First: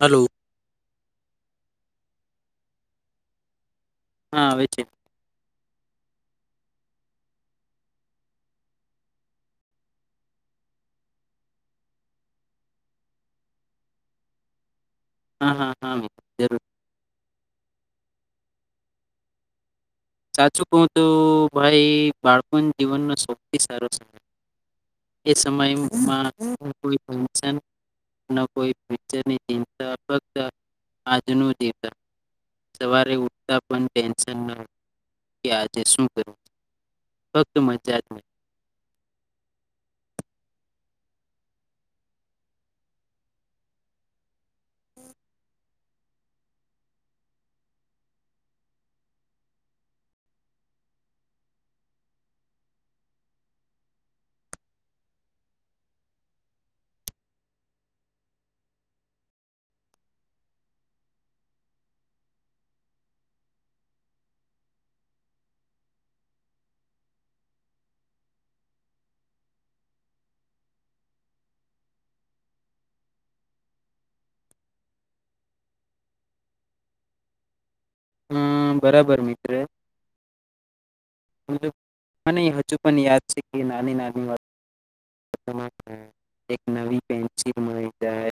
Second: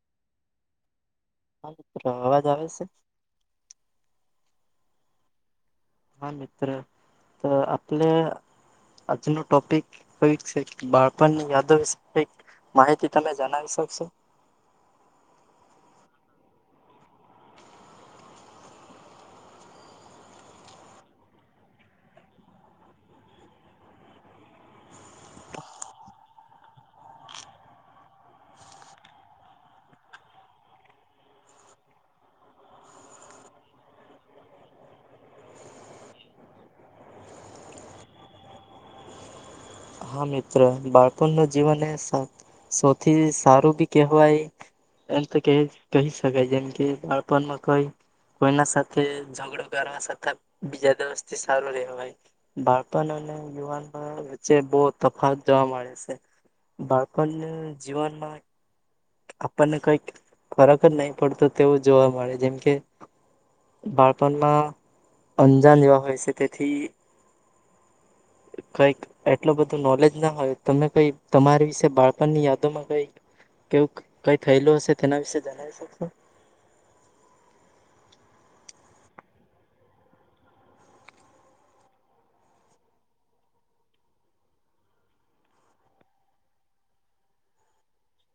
Hello હા મિત્ર અવાજ આવે સે હા આવે છેે હા મિત્ર તો આપણે આજનો ટોપિક છે કે બાળપણની યાદો વિષે કઈક માહિતી તમે જનાવી શકશો હા હા હા જરૂર સાચું કવ તો ભાઈ બાળપણ જીવનનો સૌથી સારો સમય એ સમયમાં કોઈ ટેન્શન ન કોઈ ફ્યુચરની ચિંતા ફકત આજનું જીવન સવારે ઊઠતા પણ ટેન્શન ઉઠતા પણ ટેન્શન [unintelligible] યાર આજે શું કરું? કઈ મજા જ નહી મિત્રો, બાળપણનુ જીવન એ સૌ સૌથી સારું બી કહેવાય એમ તો કઈ કહી શકાય જેમ કે બાળપણમાં કઈ કોઈના સાથે જઘડો કરવા છતાં બીજા દિવસથી સારું રહેવાય. બાળપણ અને યુવાનમાં વચ્ચે બવ તફાવત જોવા મળે સે. બાળપણને જીવનમાં આપણને કઈક ફરક જ નહીં પડતો તેવું જોવા મળે. જેમ કે બાળપનમાં અંજાન જેવા હોય સે તેથી કઈક એટલું બધું નોલેજ ના હોય. તમે કઈ તમારી વિશે બાળપણની યાદોમાં કઈક કેવુક કઈ થયેલું હશે તેના વિશે જનાવી શકશો? હમ્મ બરાબર મિત્ર. મને હજુ પન યાદ છે કે નાની નાની વાત [unintelligible] એક નવી પેન્સિલ મળી જાય.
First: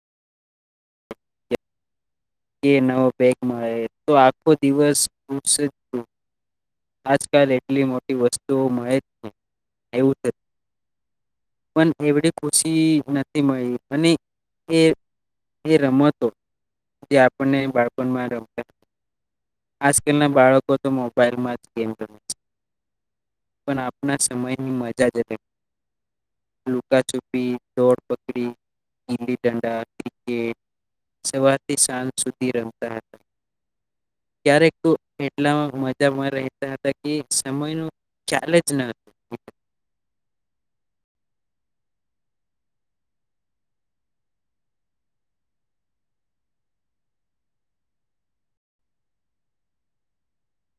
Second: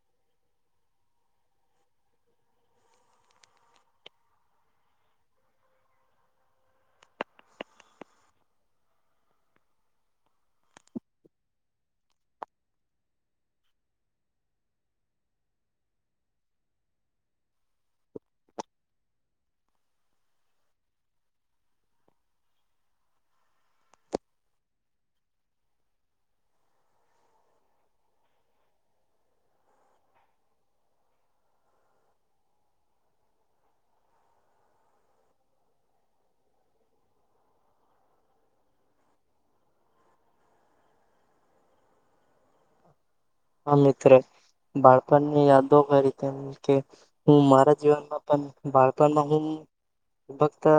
કે નવો બેગ મળે તો આખો દિવસ ખુશ જ હોવ આજકાલ એટલી મોટી વસ્તુઓ મળે એવું [unintelligible] પન એવડી ખુશી નથી મળી. અને એ એ રમતો જે આપણને બાળપણમાં રમતા આજકલના બાળકો તો મોબાઈલમાં જ ગેમ રમે છે. પન આપના સમયની મજાજ કઈક લુકા છુપી, દોડ પકડી ગીલી દંડા ક્રિકેટ સવારથી સાંજ સુધી રમતા હતા. ક્યારેક તો એટલા મજામાં રહેતા હતા કે સમયનું ખ્યાલ જ ન હતું હા મિત્ર, બાળપનની યાદો કરી કે કે હું મારા જીવનમાં પણ બાળપણમાં હું તો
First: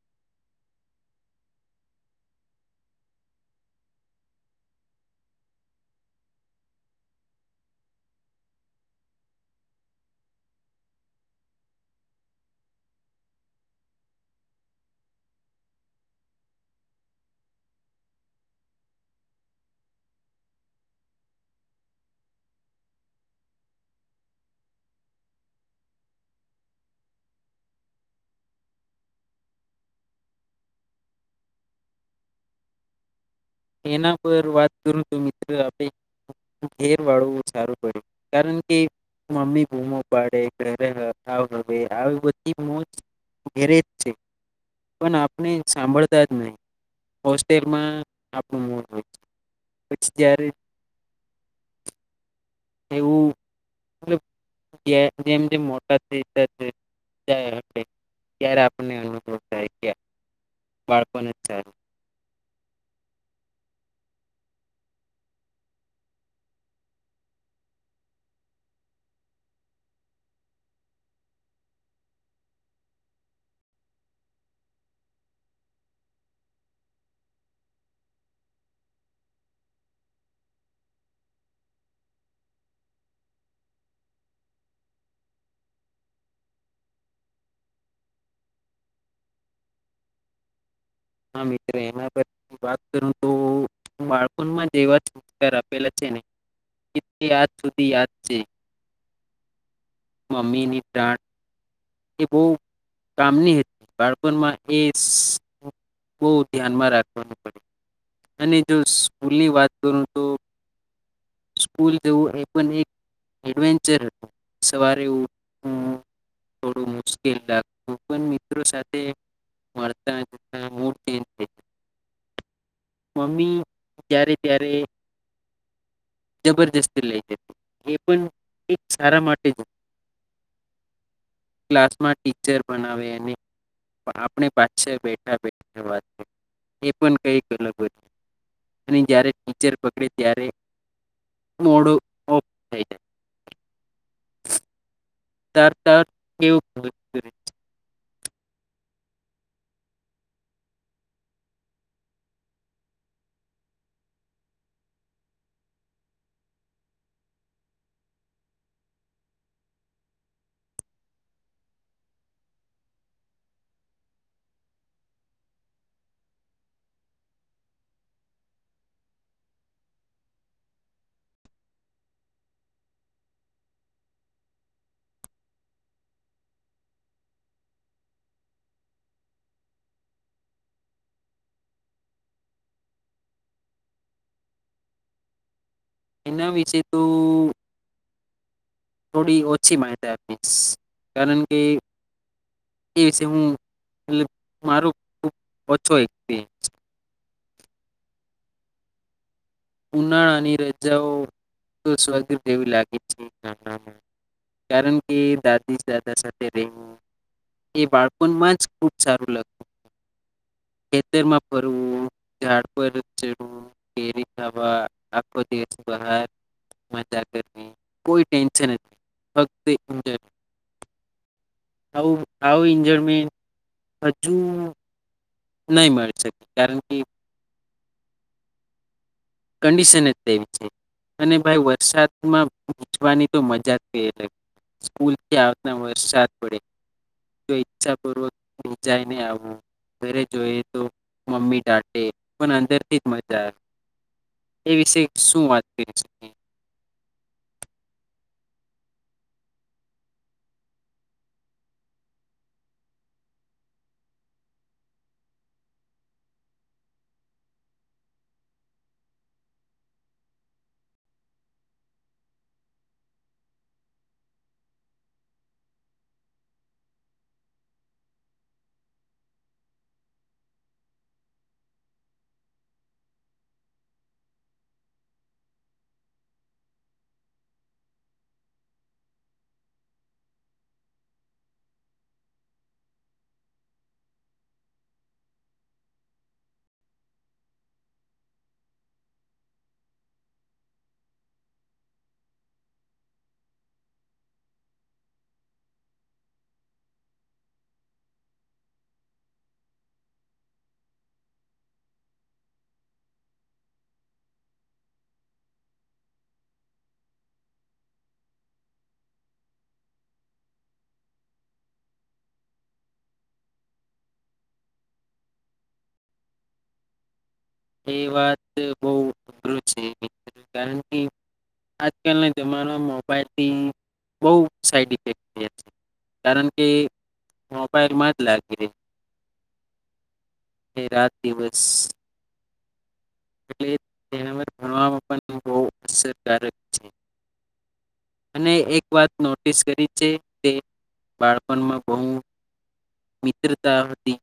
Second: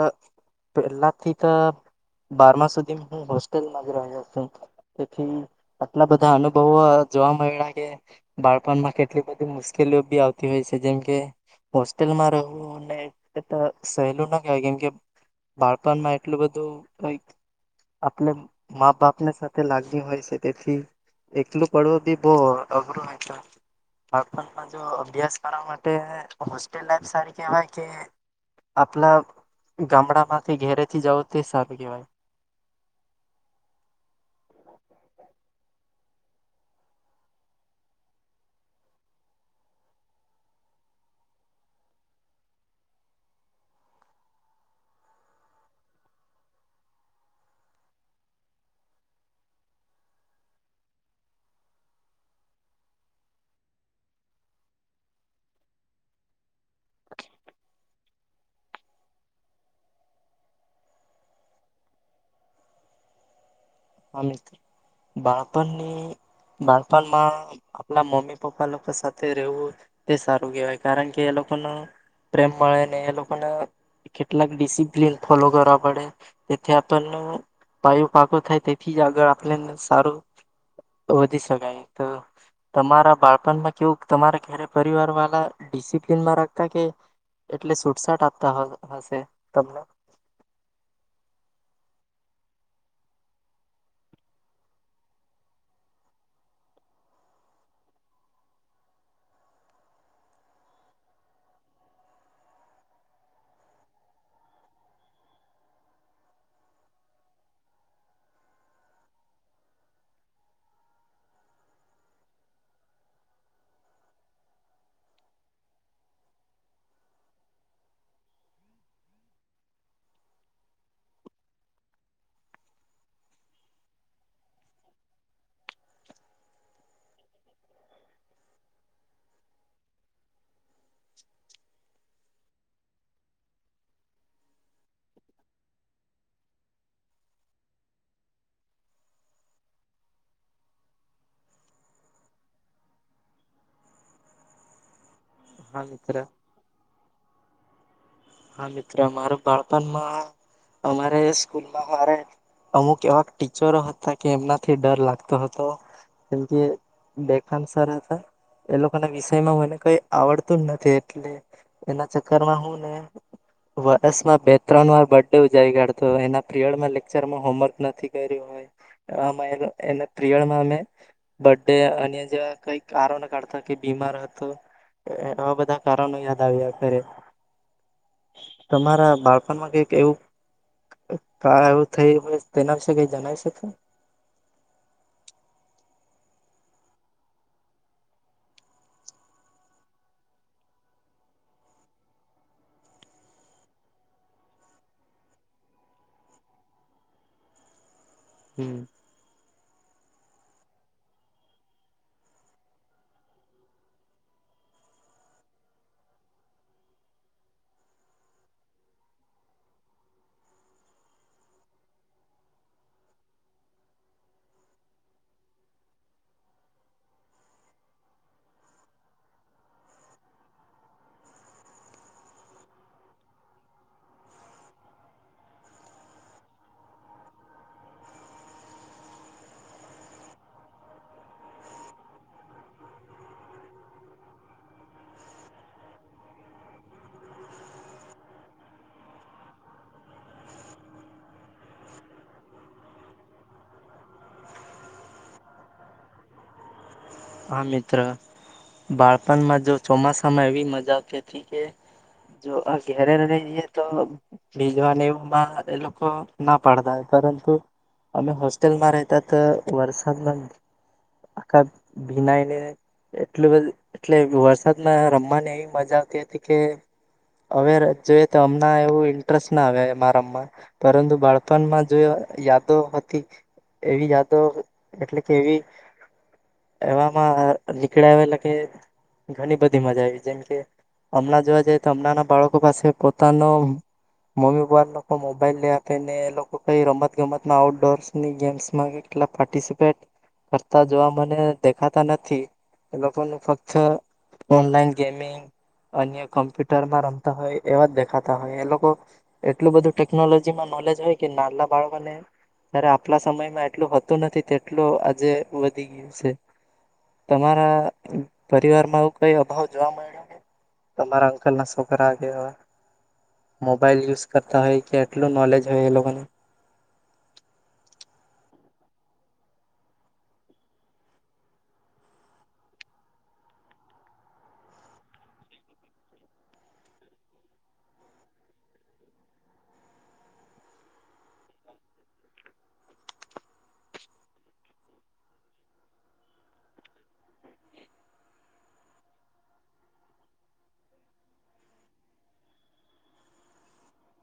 પેલા થી તો બારમા સુધી હું હોસ્ટેલમાં જ રહ્યો તો. તેથી આટલા બધા અનુભવો જોવા મયડા કે બાળપણમાં કેટલી બધી મુશ્કેલીઓ બી આવતી હોયસે. જેમકે હોસ્ટેલમાં રહેવુંને એટલું સહેલું ના કેવાય કેમકે બાળપનમાં એટલું બધું કઈક આપને મા બાપને સાથે લાગ્યું હોય છે. તેથી એકલું પડવુ બી બવ અઘરું હોય તો. બાળપણમાં જો અભ્યાસ કરવા માટે હોસ્ટેલ લાઈફ સારી કેવાય કે આપલા ગામડામાંથી ઘેરેથી જાવુ તે સારું કેવાય? એના પર વાત કરું તો મિત્ર આપડે ઘેર વાળવું સારું પડ્યું. કારણ કે મમ્મી બૂમો પાડે ઘરે વહેલો આવજે હવે આવ બધી મોજ ઘેરે જ છે. પન આપને સાંભળતા જ નહી હોસ્ટેલમાં [unintelligible] પછી ત્યારે એવું. [unintelligible] જે જેમ જેમ મોટા [unintelligible] થઇ ત્યારે આપને અનુભવ થાય છે. [unintelligible] હા. મિત્ર, બાળપણની બાળપણમાં આપણા મમ્મી પપ્પા લોકો સાથે રહેવું તે સારું કેહેવાય. કારણ કે, એ લોકોનો પ્રેમ મળે ને એ લોકોનો કેટલાક ડિસિપ્લન ફોલો કરવા પડે. તેથી આપણને પાયો પાકો થાય.. તેથી જ આગળ આપને સારું વધી શકાય. તો તમારા બાળપણમાં કેવું તમારા ધેરે પરિવાર વાલા ડિસિપ્લીનમાં રાખતા કે એટલી છૂટછાટ આપતા હશે તમને? હા. મિત્ર એમા તો વાત કરું તો બાળપણમાં જેવા [unintelligible] સંસ્કાર આપેલા છે ને તે આજ સુધી યાદ છે. મમ્મીની ડાંટ એ બહુ કામની હતી. બાળપણમાં એ બહુ ધ્યાનમાં બહુ રાખવાનું પડે. અને જો સ્કૂલની વાત કરું તો સ્કૂલ જવું એ પણ એકડવેન્ચર હતું. સવારે ઉઠવુ થોડું મુશ્કેલ લાગતું પણ મિત્રો સાથે મળતા જતા [inaudible] મમ્મી જ્યારે ત્યારે જબરજસ્તી લઈ જતી. એ પણ એક સારા માટે જ હતું. ક્લાસમાં ટીચર ભણાવે અને આપણે પાછળ બેઠા-બેઠા વાતો કરીએ પણ કઈક અલગ હતું અને જ્યારે ટીચર પકડે ત્યારે.. મોઢું ઑફ થઈ જાય. ત હા ત [unintelligible] મિત્ર કેવું [inaudible] હા. મિત્ર મારુ બાળપણમાં અમારે સ્કૂલમાં અમારે અમુક એવા ટીચરો હતા કે, એમનાથી ડર લાગતો હતો કેમકે બે-ત્રણ સર હતા. એ લોકોના વિષયમાં મને કઈ આવડતું નથી એટલે એના ચક્કરમાં હું ને.. વર્ષમાં બે-ત્રણ વાર બર્થડે ઉજાવી કાઢતો. એના પિરિયડમાં લેક્ચરમાં હોમવર્ક નથી કર્યું હોય. [unintelligible] એના પિરિયડમાં અમે બર્થડે અન્ય જેવા કઈક કારણ કાઢતા બીમાર હતો એવા બધા કારણો યાદ આવે અત્યારે. તમારા બાળપણમાં કઈક એવું [unintelligible] એવું થયું હોય તેના વિશે કઈ જણાવી શકશો? એના વિશે તો થોડી ઓછી માહિતી આપીશ. કારણ કે, એ વિશે હું [unintelligible] મારો ખુબ ઓછો એક્સ્પિરિયન્સ છે. હમ. ઉનાળાની રજાઓ તો સ્વર્ગ જેવી લાગે છે. [unintelligible] માં કારણ કે દાદી-દાદા સાથે રહેવું. એ બાળપણમાં જ ખુબ સારું લાગતું ખેતરમાં ફરવું, ઝાડ પર ચડવું, કેરી ખાવા આખો દીવસ બહાર, મજા કરવી કોઈ ટેન્શન જ નહીં ફક્ત એન્જૉય. આવું આવું ઇન્જોય મે હજુ. નહી મળી શકે, કારણ કે. કંડિશન જ તેવી છે. અને ભાઈ વરસાદમાં [inaudible] વાની તો મજા જ કંઈ અલગ! સ્કૂલથી આવતા વરસાદ પડે. તો ઈચ્છા પૂર્વક ભીંજાયને આવવુ. ઘરે જઈએ તો મમ્મી ડાટે પણ અંદરથી જ મજા આવે.. એ વિશે શું વાત કરી શકીએ? હા. મિત્ર બાળપણમાં જો ચોમાસામાં એવી મજા આવતી હતી કે, જો આ ઘેરે રહી જએ તો ભીજવાને એવામાં એ લોકો ના પાડતા પરંતુ અમે હોસ્ટેલમાં રહેતા તો વરસાદમાં આખા ભીનાઈને એટલું બધું.. એટલે વરસાદમાં રમવાની એવી મજા આવતી હતી કે હવે જોઈએ તો, હમણા એવું ઇન્ટરેસ્ટ ના આવે એમાં રમવાની પરંતુ બાળપણમાં જે યાદો હતી એવી યાદો એટલે કે એવી એવામાં નિકળાવેલા કે, ઘણી બધી મજા આવી જાય. જેમકે હમણાં જોવા જઈએ તો હમણાં ના બાળકો પાસે પોતાનો મમ્મી પપ્પા લોકો મોબાઈલ લઈ આપે ને એ લોકો કઈ રમત-ગમતમાં આઉટડોર્સની ગેમ્સમાં કેટલાંક પાર્ટિસિપેટ કરતા જોવા મળે દેખાતા નથી. એ લોકોનું ફક્ત ઓનલાઈન ગેમિંગ, અન્ય કમ્પ્યુટરમાં રમતા હોય એવા જ દેખાતા હોય. એ લોકો એટલું બધું ટેકનોલોજીમાં નોલેજ હોય કે નાના બાળકોને જ્યારે આપલા સમયમાં એટલું હોતું નથી. તેટલું આજે વધી ગયું છે તમારા પરિવારમાં આવો કંઈ અભાવ જોવા મળ્યો ને? તમારા અંકલના સોકરા કે આવા મોબાઈલ યુઝ કરતા હોય કે એટલું નોલેજ હોય એ લોકોને એ વાત બહુ અઘરું છે. કારણ કે આજકાલના જમાનામાં મોબાઈલથી બહુ સાઈડ ઇફેક્ટ થયા છે. કારણ કે મોબાઈલમાં જ લાગી રહે. એ રાત દિવસ.. એટલે ભણવામાં પણ બહુ અસરકારક છે. અને એક વાત નોટિસ કરી છે. તે બાળપણમાં બહુ મિત્રતા હતી..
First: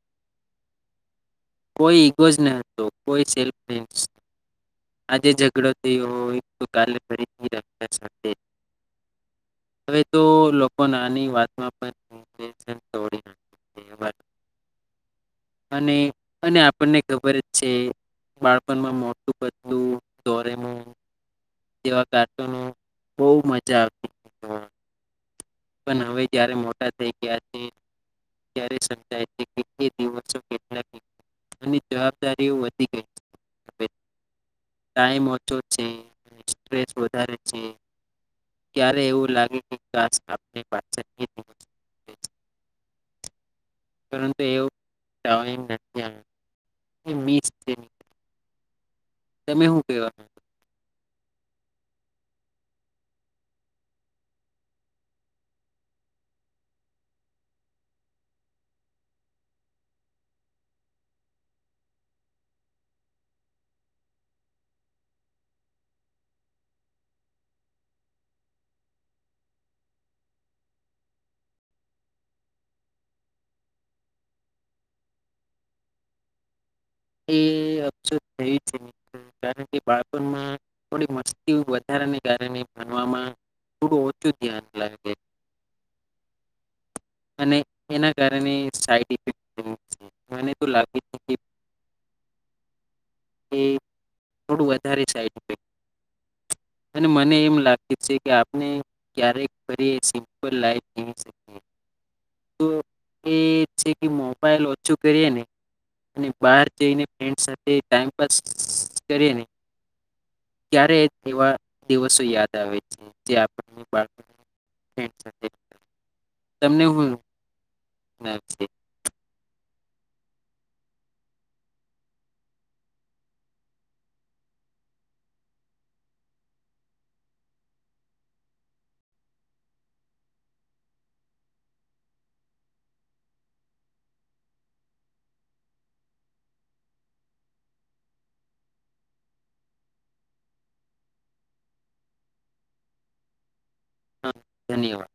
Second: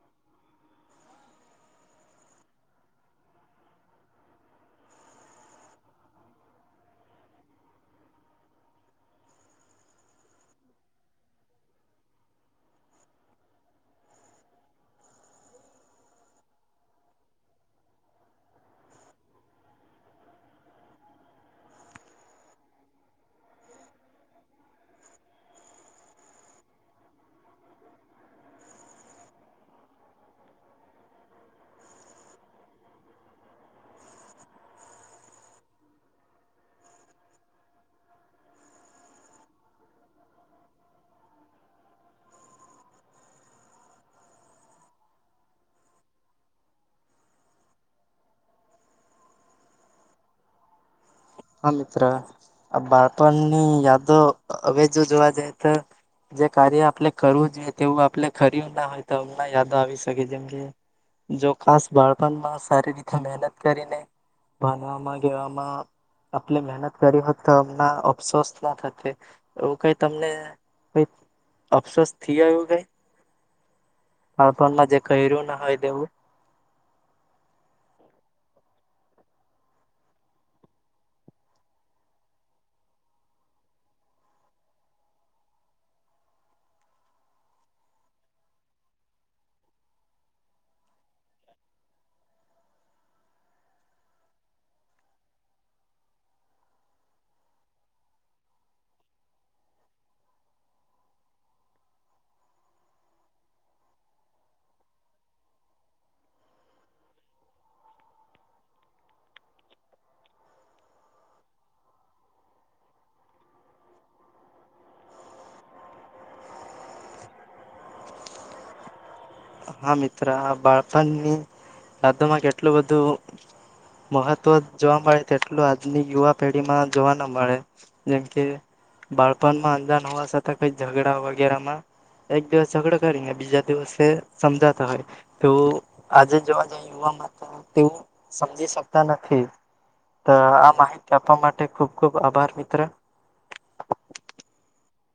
કોઈ ઈગો જ ન હતો કોઈ સેલ્ફનેસ. આજે ઝઘડો થયો હોય તો કાલે ફરીથી રમતાં એકસાથે. હવે તો લોકો નાની વાત પણ રિલેશન તોડી નાખે છે. અને અને આપણને ખબર જ છે. બાળપણમાં મોટું-પતલું, ડોરેમોન જેવા કાર્ટૂનો બહુ મજા આવતી તી જોવાની. પણ હવે, જયારે મોટા થઈ ગયા છીએ ત્યારે સમજાય છે કે તે દિવસો કેટલાં કીમતી હતા? અને જવાબદારીઓ વધી ગઈ છે. હવે ટાઇમ ઓછો છે સ્ટ્રેસ વધારે છે.. ક્યારે એવું લાગે કે કાસ.. આપણે પાછળ [unintelligible] પરંતુ એવ [unintelligible] [inaudible] [unintelligible] તમે શું કહેવા માંગો? હા.. મિત્ર.. આ બાળપણની યાદો હવે જો જોવા જઈએ તો જે કાર્ય આપણે કરવું જોઈએ તેવું આપણે કર્યું ના હોય. તો હમણાં યાદો આવી શકે જેમ કે જો ખાસ બાળપણમાં સારી રીતે મહેનત કરીને ભણવામાં કે એવામાં... આપણે મહેનત કરી હોત તો હમણા અફસોસ ના થતે. એવું કંઈ તમને કંઈ અફસોસ થયો એવું કંઈ? બાળપણમાં જે કર્યું ના હોય તેવું.. એ.. અફસોસ થાય છે કારણ કે બાળણમાં થોડી મસ્તી વધારાને કારણે ભણવામાં થોડું ઓછું ધ્યાન લાગે અને એના કારણે સાઈડ ઇફેક્ટ થાય છે. મને તો લાગે છે કે... થોડું વધારે સાઈડ ઇફેક્ટ. અને મને એમ લાગે છે કે આપણે ક્યારે ફરી એ સિમ્પલ લાઈફ જીવી શકીએ... તો એ છે મોબાઈલ ઓછું કરીએ ને અને બહાર જઈને ફ્રેન્ડ સાથે ટાઇમપાસ કરીએને ત્યારે એવા દિવસો યાદ આવે છે જે આપણે બાળપણમાં ફ્રેન્ડ સાથે. તમને શું.... ના [inaudible] હા.. મિત્ર.. હા! બાળપણની યાદોમાં કેટલું બધું મહત્વ જોવા મળે તેટલું આજની યુવા પેઢી માં જોવા ના મળે. જેમ કે બાળપણમાં અજાણ હોવા છતાં કઈ ઝઘડા વગેરેમાં એક દિવસ ઝઘડો કરીને બીજા દિવસે... સમજાતા હોય. તો આજે જોવા જાય યુવાવામાં તો તેવું સમજી શકતા નથી. તો આ માહિતી આપવા માટે ખુબ.. ખુબ.. આભાર.. મિત્ર. હા ધન્યવાદ